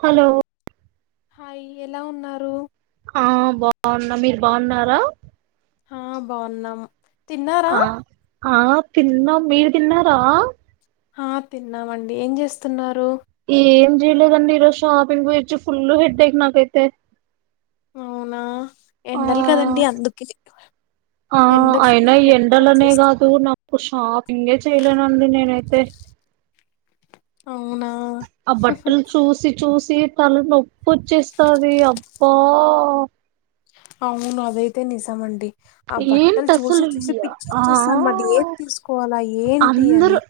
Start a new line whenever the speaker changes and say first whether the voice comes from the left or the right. right: Hello
left: hi ఎలా ఉన్నారు
right: ఆ బాగున్న మీరు బాగున్నారా
left: ఆ బాగున్నాం తిన్నారా?
right: ఆ ఆ తిన్నాం మీరు తిన్నారా
left: ఆ తిన్నామండి ఏం చేస్తున్నారు
right: ఏం జయలేదండి ఈరోజు షాపింగ్ కి వెళ్లి వచ్చి ఫుల్ హెడేక్ అండి నాకైతే
left: అవునా
right: ఆ
left: ఎండాలి కదండీ అందుకు
right: ఆ అయినా ఎండలనే కాదు నాకు షాపింగే చేయలేనండి నేనైతే తే
left: అవునా
right: ఆ బట్టలు చూసి చూసి తల నొప్పొచ్చేస్తది అబ్బా
left: అవును అదయితే నిజమండి ఆ
right: ఏంటి
left: బట్టలు చూసి
right: అసలు
left: చూసి
right: ఇ-
left: పిచ్చ
right: ఆ
left: చేస్తానండి ఏది తీసుకోవాలా ఏంటి అని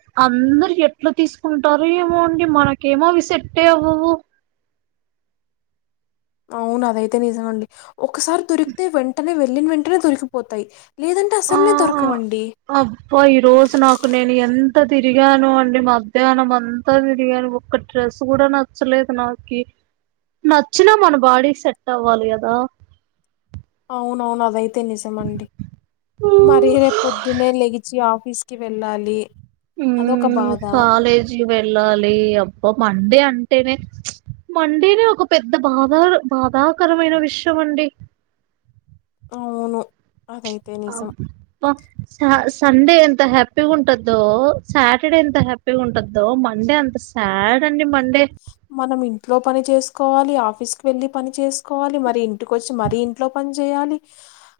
right: ఎట్లు తీసుకుంటారు ఏమో అండి మనకేమోవి సెట్టే అవ్వవు
left: అవును అదైతే నిజంఅండి ఒకసారి దొరికితే వెంటనే వెళ్ళిన వెంటనే దొరికిపోతాయి లేదంటే
right: ఆ
left: అసలే దొరకవండి.
right: అబ్బా ఈ రోజు నాకు నేను ఎంత అంత తిరిగాను అండి మధ్యాహ్నం అంతా తిరిగాను ఒక్క డ్రెస్ కూడా నచ్చలేదు నాకి నచ్చినా మన బాడీ సెట్ అవ్వాలి కదా
left: అవునవును అదైతే నిజమండి మరీ రేపు పొద్దున్న లేెగిచి ఆ ఆఫీస్కి వెళ్ళాలి అదొక
right: హ్మ్
left: బాధ
right: కాలేజీకి వెళ్ళాలి అబ్బ మండే అంట అంటేనే మండీనే ఒక పెద్ద బాధ బాధాకరమైన విషయం అండి
left: అవును అదైతే నిజం
right: అబ్బా శాస్ సండే ఎంత హ్యాపీగా ఉంటుందో సాటర్డే ఎంత హ్యాపీగా ఉంటందో మండే అంత సాడ్ మన్
left: మనమి ఇంట్లో పని చేసుకోవాలి ఆఫీస్కి వెళ్లి పని చేసుకోవాలి మరి ఇంటికి వచ్చి మర ఇంట్లో పని చేయాలి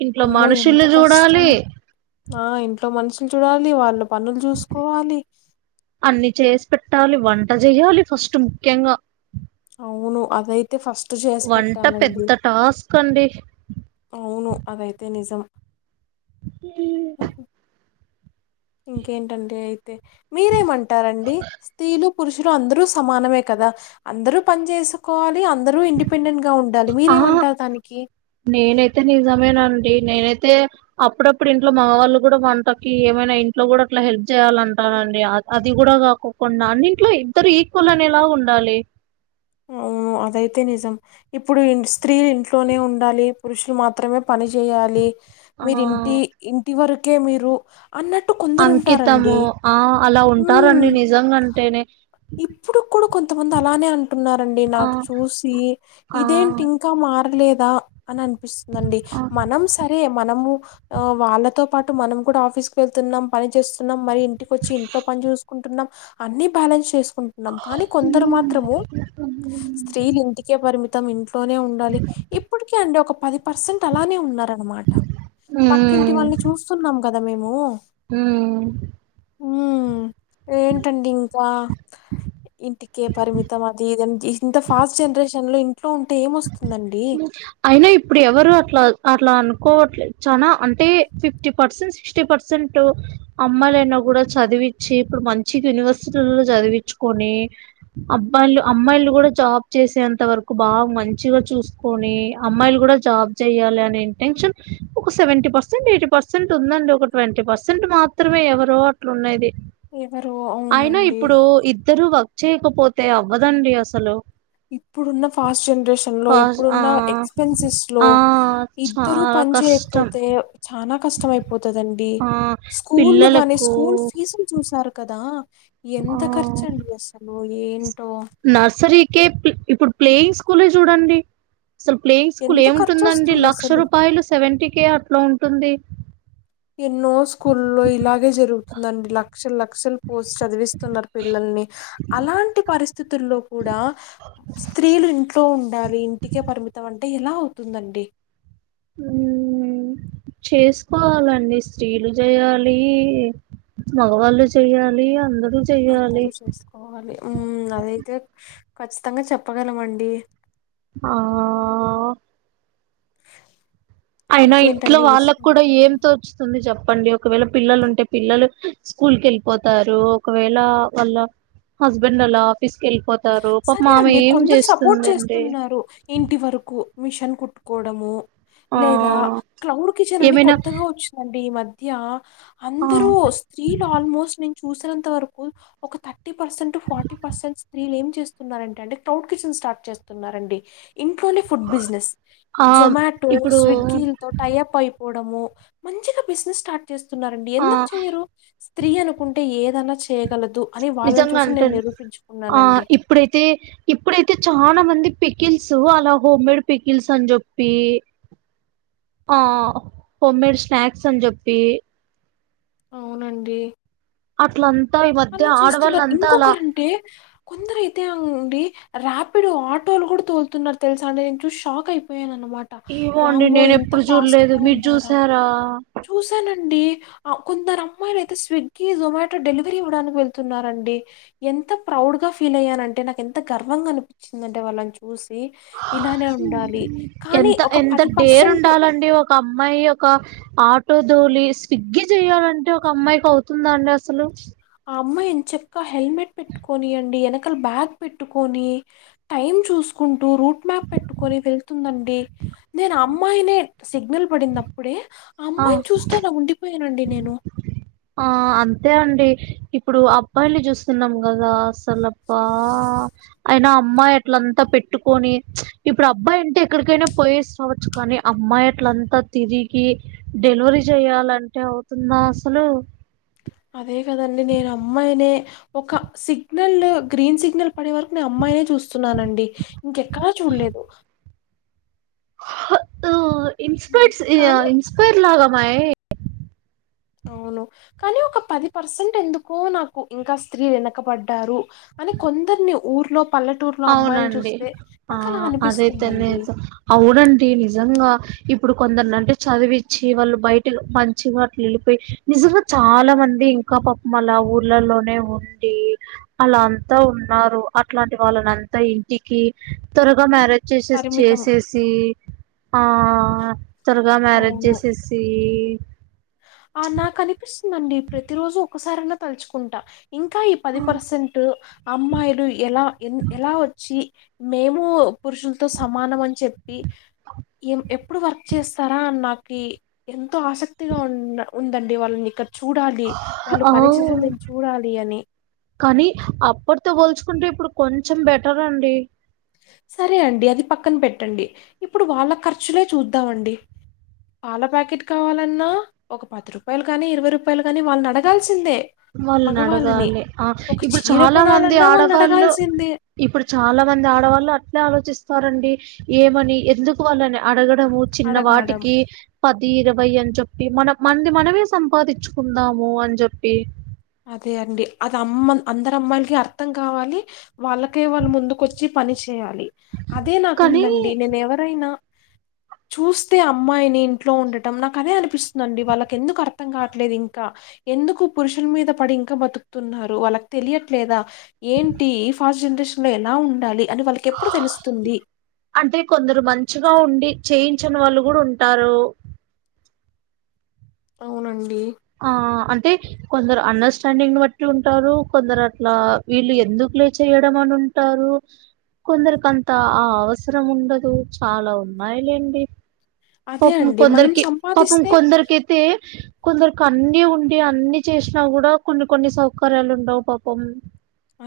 right: ఇంట్లో
left: అమ్మో ఎంత
right: మనుషుల్లు
left: కష్టం
right: చూడాలి
left: ఆ ఇంట్లో మనుషులు చూడాలి వాళ్ళ పనులు చూసుకోవాలి
right: అన్ని చేసి పెట్టాలి వంట చెయ్యాలి ఫస్ట్ ముఖ్యంగా
left: అవును అదైతే ఫస్ట్ చేసి
right: వంట
left: పెట్టాలండి
right: పెద్ద టాస్క్ అండి
left: అవును అదైతే నిజం
right: హ్మ్
left: ఉహు. ఇంకేంటండి అయితే మీరేమంటారండి స్త్రీలు పురుషులు అందరూ సమానమే కదా అందరూ పని చేసుకోవాలి అందరూ ఇండిపెండెంట్ గా ఉండ
right: ఆ నేనైతే నిజమేన నేనైతే అప్పుడప్పుడు ఇంట్లో మగవాళ్ళ కూడా వంటకి ఏమైనా ఇంట్లో కూడా అట్లా హెల్ప్ చేయాలంటా నండిడి అది కూడా కాకుండా అన్నింట్లో ఇద్దరు ఈక్వల్ అనేలాగా ఉండాలి
left: అవును అదైతే నిజం ఇప్పుడు స్త్రీలు ఇంట్లోనే ఉండాలి పురుషులు మాత్రమే పని చేయాలి
right: ఆ
left: మీరి ఇంటి ఇంటి వరకే మీరు అన్నట్టు
right: అంకితము
left: కొందరుంటారండి
right: ఆ అలా ఉంటారంండి నిజంంటేనే
left: ఇప్పుడు కూడా కొంతమంది అలానే అంటున్నారండి
right: ఆ
left: నాకు చూసి
right: ఆ
left: ఇదేంటి ఇంకా మా మారలేదా అని అనిపిస్తుందండి
right: ఆ
left: మనం సరే మనము వాళ్ళతో పాటు మనం కూడా ఆఫీస్కు వెళ్తున్నాం పని చేస్తున్నాం మరి ఇంటికి వచ్చి ఇంట్లో పని చూసుకుంటున్నాం అన్ని బ్యాలెన్స్ ంటున్నాం కానీ కొందరు మాత్రము స్త్రీలు ఇంటికే పరిమిత మం ఇంట్లోనే ఉండాలి ఇప్పటిక అండి ఒక పది పర్సెంట్ అలానే ఉన్నారనమాట పక్కింటి వాళ్ళని చూస్తున్నాం కదా మేము
right: హహ
left: మవు ఇంటికే పరిమితం అది ఇద ఇంత ఫాస్ట్ జనరేషన్ లో ఇ
right: అయినా ఇప్పుడు ఎవరు అట్లా అ అట్లా అనుకోవట్లేదు చాలా అంటే ఫిఫ్టీ పర్సెంట్ సిక్స్టీ పర్సెంట్ అమ్మాయిలయినా కూడా చదివించి ఇప్పుడు మంచి యూనివర్సిటీలో చదివించుకొని అబ్బాలు అమ్మాయిలు కూడా జాబ్ చేసేంత వరకు బాగా మంచి మ చూసుకొని అమ్మాయిలు కూడా జాబ్ చెయాలి అనే ఇంటెన్షన్ ఒక సెవెంటీ పర్సెంట్ ఎయి పర్సెంట్ ఉందండి ఒక ట్వంటీ పర్సెంట్ మాత్రమే ఎవరో అట్లు ఉన్నది
left: ఎవరు
right: అయినా
left: అవునండి
right: ఇప్పుడు ఇద్దరు వర్క్ చేయకపోతే అవ్వదండి అసలు
left: ఇప్పుడున్న ఫాస్ట్ ేన్
right: ఫ
left: ఇప్పుడు
right: ఆ ఆ
left: ఎ ఇ
right: చాలా
left: చేయపో
right: కష్టం
left: ఎ కష్టంమయిపోతుందండి
right: ఆ
left: స్కూల్ గాని
right: పిల్లలకు
left: స్కూల్ ఫీజులు చూసారు కదా
right: ఆ
left: ఎంత ఖర్చుండి అసలు ఏం
right: నర్సరీకే ఇప్పుడు ప్లేయింగ్ స్కూలే చూడండి అసలు ప్లేయింగ్ స్కూల్
left: ఎంత ఖర్చు
right: ఏముంటుందండి
left: వస్తుంది
right: లక్ష
left: అసలు
right: రూపాయలు సెవెంటీ కే అట్లా ఉంటుంది
left: ఎన్నో స్కూళల్లో ఇలాగే జరుగుతుందండి లక్షల లక్షలు పోస్ట్ చదివిస్తున్నారు పిల్లల్ని అలాంటి పరిస్థితుల్లో కూడా స్త్రీలు ఇంట్లో ఉండాలి ఇంటికే పరిమితం అంటే ఎలా అవుతుందండి
right: హ చేసుకోవాలండి స్త్రీలు చేయాలి మగవాళ్ళు చెయ్యాలి అందరు
left: అందరూ చేసుకోవాలి అదైతే ఖచ్చితంగా చెప్పగలమండి
right: ఆహ అయినా ఇంట్లో
left: ఇంకేంటండి
right: వాళ్ళకు కూడా ఏం
left: విశేషాలు
right: తోచుతుంది చెప్ప చెప్పండి ఒకవేళ పిల్లలు ఉంటే పిల్లలు స్కూల్ క వెళ్ళిపోతారు ఒకవేళ వాళ్ళ హస్బెండ్ అలా ఆఫీస్ కి వెళ్ళిపోతారు పాపం
left: సరే
right: ఆమె
left: అండి
right: ఏం
left: కొందరు సపోర్ట్
right: చేస్తుందండి
left: చేస్తున్నారు ఇంటి వరకు మిషన్ కుట్టుకోవడము
right: ఆ
left: లేదా క్లౌడ్ కిచెన్ అని
right: ఏమైనా
left: కొత్తగా వచ్చిందండి ఈ మధ్య మధ్య
right: ఆ
left: అందరూ స్త్రీలు ఆల్మోస్ట్ చూసినంత వరకు ఒక థర్టీ పర్సెంట్ ఫార్టీ పర్సెంట్ స్త్రీలు ఏం చేస్తున్నారంటే అంటే క్రౌడ్ కిచెన్ స్టార్ట్ చేస్తున్నారండి ఇంట్లోనే ఫుడ్ బిజినెస్
right: ఆ
left: జొమాటో
right: ఇప్పుడు
left: స్విగ్గీలతో టై అప్ై పోవడము మంచిగా బిజినెస్ స్టార్ట్ చేస్తున్నడి
right: ఆ
left: ఎందుకు చెయ్యరు స్త్రీ అనుకుంటే ఏ ఏదన్నా చేయగలదు అని వాళ్ళని
right: నిజంగా
left: చూసి నేను
right: అంటాను
left: నిరూపించు
right: ఆ ఇప్పుడైతే ఇప్పుడైతే చ చా మంది పికిల్స్ అలా హోమ్ మేడ్ పికిల్స్ అని చెప్పి ఆ హోమ్మేడ్ స్నాక్స్ అని చెప్పి
left: అవునండి
right: అట్లాం
left: అలా చేస్తున్నారు ఇంకొకరంటే కొందరు ఐతే రాపిడో ఆటోలు కూడా తోల్తున్నారు తెలుసా అండి నేను చూసి షాక్ అయిపోయాను అమాట
right: ఏమో అండి
left: వామ్మో
right: నేను
left: ఇంత
right: ఎప్పుడు చూడలేదు
left: ఫాస్ట్గా
right: మీరు
left: ఉన్నారా
right: చూసారా
left: చూసానండి కొందరు అమ్మాయిలు అయితే స్విగ్గీ జొమాటో డెలి ఇవ్వడానికి వెళ్తున్నారండి ఎంత ప్రౌడ్ గా ఫీల్ అయ్యానంటే నాకు ఎంత గర్వంగా అనిపించిందంటే వాళ్ళని చూసి ఇలానే ఉండాలి కానీ
right: ఎంత
left: ఒక
right: ఎంత
left: పది
right: డేర్
left: పర్సెంట్
right: ఉండాలండి ఒక అమ్మాయి ఒక ఆటో తోలి స్విగ్గి చెయాలంటే ఒక అమ్మాయికి అవుతుందా అండి అసలు
left: ఆ అమ్మాయి ఏం చెక్క హెల్మెట్ పెట్టుకని అండి వెనకాల బ్యాగ్ పెట్టుకొని టైం చూసుకు చకుంటూ రూట్ మ్యాప్ పెట్టుకొని వెళ్తుందండి నేను ఆ అమ్మాయినే సిగ్నల్ పడినప్పుడే ఆ అమ్మాయిని చూస్తా నా ఉండిపోయన్ నండి నేను
right: ఆ అంతే అండి ఇప్పుడు అబ్బాయిల్ని చూస్తున్నాం కదా అసలప్పా అయినా అమ్మాయి అట్లంతా పెట్టుకొని ఇప్పుడు అబ్బాయి అంటే ఎక్కడికైనా పోయేసి రావచ్చు కానీ అమ్మాయి అట్లంతా తిరిగి డెలివరీ చెయాలంటే అవుతుందా అసలు
left: అదే కదండి నేను అమ్మాయి ఒక సిగ్నల్ గ్రీన్ సిగ్నల్ పడే వరకు నేను అమ్మాయినే చూస్ చూస్తున్నానండి ఇంకెక్కడా చూల్లెదు
right: హ ఇన్స్పైర్స్
left: కానీ
right: ఇన్స్పైైర్ లాగా మయి
left: అవును కానీ ఒక పది పర్సెంట్ ఎందుకో నాకు ఇంకా స్త్రీ వెనకబడ్డారు అని కొందరిని ఊర్లో పల్లెటూరులో అమ్మాయిలు
right: అవునండి
left: చూస్తే
right: ఆ
left: నాకు అలా
right: అదైతేనే
left: అనిపిస్తుందండి
right: అవునండి నిజంగా ఇప్పుడు కొందరు అంటే చదివిచ్చి వాళ్ళు బయట మంచి మాట్లు లిపి నిజంగా చాలా మంది ఇంకా పపం అలా ఊర్లలోనే ఉండి అలా అంతా ఉన్నారు అట్లాంటి వాళ్ళనంతా ఇంటికి త్వరగా మ్యారేజ్ చేసే
left: పరిమితం
right: చేసేసి ఆ త్వరగా మ్యారేజ్
left: అవును
right: చేసేసి
left: ఆ నాకు అనిపిస్తుందండి ప్రతి రోజు ఒకసారయినా తలుచుకుంటా ఇంకా ఈ పది పర్సెంట్ అమ్మాయిలు ఎలా ఎ ఎలా వచ్చి మేము పురుషులతో సమానం అని చెప్పి ఏం ఎప్పుడు వర్క్ చేస్తారా అని నాకి ఎంతో ఆసక్ తిగా ఉ ఉందండి వాళ్ళని ఇక్క
right: ఆ
left: చూడాలి అని
right: కానీ అప్పుటితో బో చూకుంటే ఇప్పుడు కొంచెం బెటర్ అండి
left: సరే అండి అది పక్కన పెట్టండి ఇప్పుడు వాళ్ళ ఖర్చులే చూద్దామండి పాల ప్యాకెట్ కావాలన్నా ఒక పది రూపాయలు గాని ఇరవై రూపాయలు గాని వాళ్ళని అడగాల్సిందే
right: వాళ్ళని అడగాలి ఆ ఇప్పుడు
left: చీర
right: చాలా మంది
left: కొనాలన్నా
right: ఆడవాళ్ళు
left: వాళ్ళనడగాల్సిందే.
right: ఇప్పుడు చాలా మంది ఆడవాళ్ళు అట్నే ఆలోచిస్తారండి ఏమని ఎందుకు వాళ్లని అడగ చిన్న
left: అడగడం.
right: వాటికి పది ఇరవై అని చెప్ మన కి మనంది మనమే సంపాదించుకుందాము అని చెప్పి
left: అదే అండి అది అమ్ అందరు అమ్మాయిలకి అర్థం కావాలి వాళ్ళకే వాళ్లు ముందుక వచ్చి పని చే చేయాలి అదే
right: కానీ
left: నాకుందండి నేను ఎవరైనా చూస్తే అమ్మాయిని ఇంట్లో ఉండటం నాకు అదే అనిపిస్తుందండి వాళ్ళకి ఎందుకు అర్థం కాట్లేదు ఇంకా ఎందుకు పురుషుల మీద పడి ఇంకా బతుకుతున్నారు వాళ్ళకి తెలియట్లేదా ఏంటి ఫాస్ట్ జనరేషన్ లో ఎలా ఉండాలి అని వాళ్ళకెప్పుడు తెలుస్తుంది?
right: అంటే కొందరు మంచిగా ఉండి చేయి ఇచ్చన్ వాళ్ళు కూడా ఉంటారు
left: అవునండి
right: ఆ అే కొందరు అండర్స్టాండింగ్ బట్టి ఉంటారు కొందరు అట్లా వీళ్ళు ఎందుకు లే చేయడం అని అంటారు కొందరికి అంత ఆ అవసరం ఉండదు చాలా ఉన్నాయిలేండి
left: అదే
right: పాపం ము
left: అండి. మనం
right: కొందరికి పాపం
left: సంపాదిస్తే
right: కొందర్కతే కొందరికి అన్ని ఉండి అన్ని చేసినా కూడా కొన్ని కొన్ని సౌకర్యాలు ఉండవు పాపం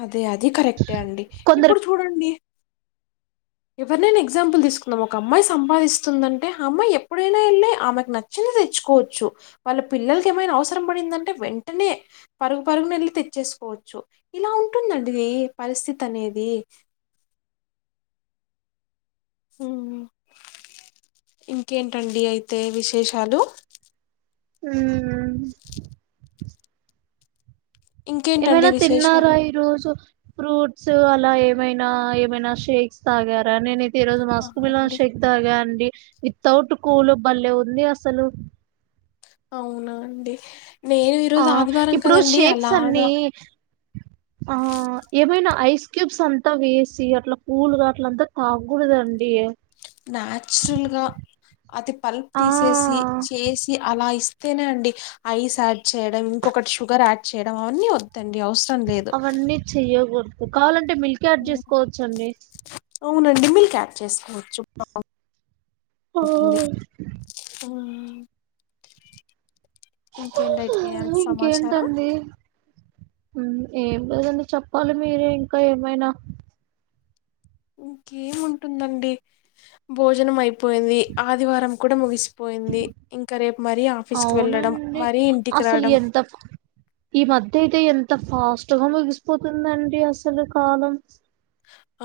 left: అదే అది కరెక్టే అండి ఇప్పుడు
right: కొందరికి
left: చూడండి ఎవరినైనా ఎగ్జాంపుల్ తీసుకుందాం ఒక అమ్మాయి సంపాదిస్తుందంటే ఆ అమ్మాయి ఎప్పుడైనా వెళ్ళి ఆమెకు నచ్చిన తెచ్చుకోవచ్చు వాళ్ళ పిల్లలకి ఏమైనా అవసరం పడిందంటే వెంటనే పరుగు పరుగున వెళ్ళి తెచ్చే చూసుకోవచ్చు ఇలా ఉంటుందండి పరిస్థితి అనేది హ ఇంకేంటండి అయితే విశేషాలు
right: ఉమ్
left: ఇంకేంటండి
right: ఏమైనా తిన్నార
left: విశేషాలు
right: ఇ రోజు ఫ్రూట్స్ అలా ఏమైనా ఏమైనా షేక్స్ తాగారా నేను ఈ రోజు మస్క్
left: ఆహా
right: మిలన్
left: అండి
right: షేక్ తగా అండి తౌటు కులు బల్లేె ఉంది అసలు
left: అవునా అండి నేను
right: ఆ
left: ఈరోజు ఆదివారం
right: ఇప్పుడు
left: కదండి
right: షేక్స్
left: అలాగా
right: అన్ని ఆ ఏమైనా ఐస్ క్యూబ్స్ అంతా వేసి అట్లా కూలుగా అట్ల అంతా తాగకూడదండి
left: నాచురల్గా అది పల్ప్
right: ఆ
left: తీసేసి చేసి అలా ఇస్త అతేనే అండి ఐస్ యాడ్ చేయడం ఇంకొకటి షుగర్ యాడ్ చేయడం అవన్నీ వ
right: అవన్నీ చెయ్యకూడదు కావాలంటే మిల్క్ యాడ్ చేసుకోవచ్చ అండి
left: అండి మిల్క్ యాడ్ చేసుకోవచ్చు అ ఇంకేంటయితే సమాచారం
right: ఇంకేంటండి మ్, ఏం లేదండి చెప్పాలి మీరు ఇంకా ఏమైనా
left: ఇంకేముంటుందండి భోజనం అయిపోయింది ఆదివారం కూడా ముగిసిపో పోయింది ఇంకా రేపు మరీ ఆఫీస్కి వెళ్ళడం
right: అవునండి
left: మరీ ఇంటికి
right: అసలు
left: రావడం
right: ఎంత ఫ- ఈ మధ్య అయితే ఎంత ఫాస్ట్గా ముగిసిపోతుందండి అసలు కాలం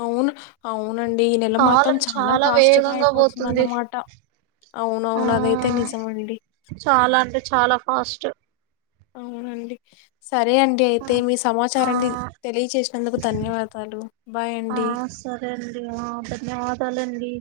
left: అవును అవును అవునండి ఈ నెల మాత్రం
right: కాలం
left: చాలా ఫాస్ట్ గా
right: వేగంగా పోతుంది
left: అయిపోతుందన్నమాట అవున
right: ఆ
left: అవును అదైతే నిజం అండి
right: హాస్టల్
left: అవునండి సరే అండి
right: ఆ
left: అయితే మీ
right: ఆ
left: సమాచారాన్ని తెలియజేసినందుకు ధన్యవాదాలు బాయ్
right: ఆ,
left: అండి
right: సరే అండి ధన్యవాదాల అండి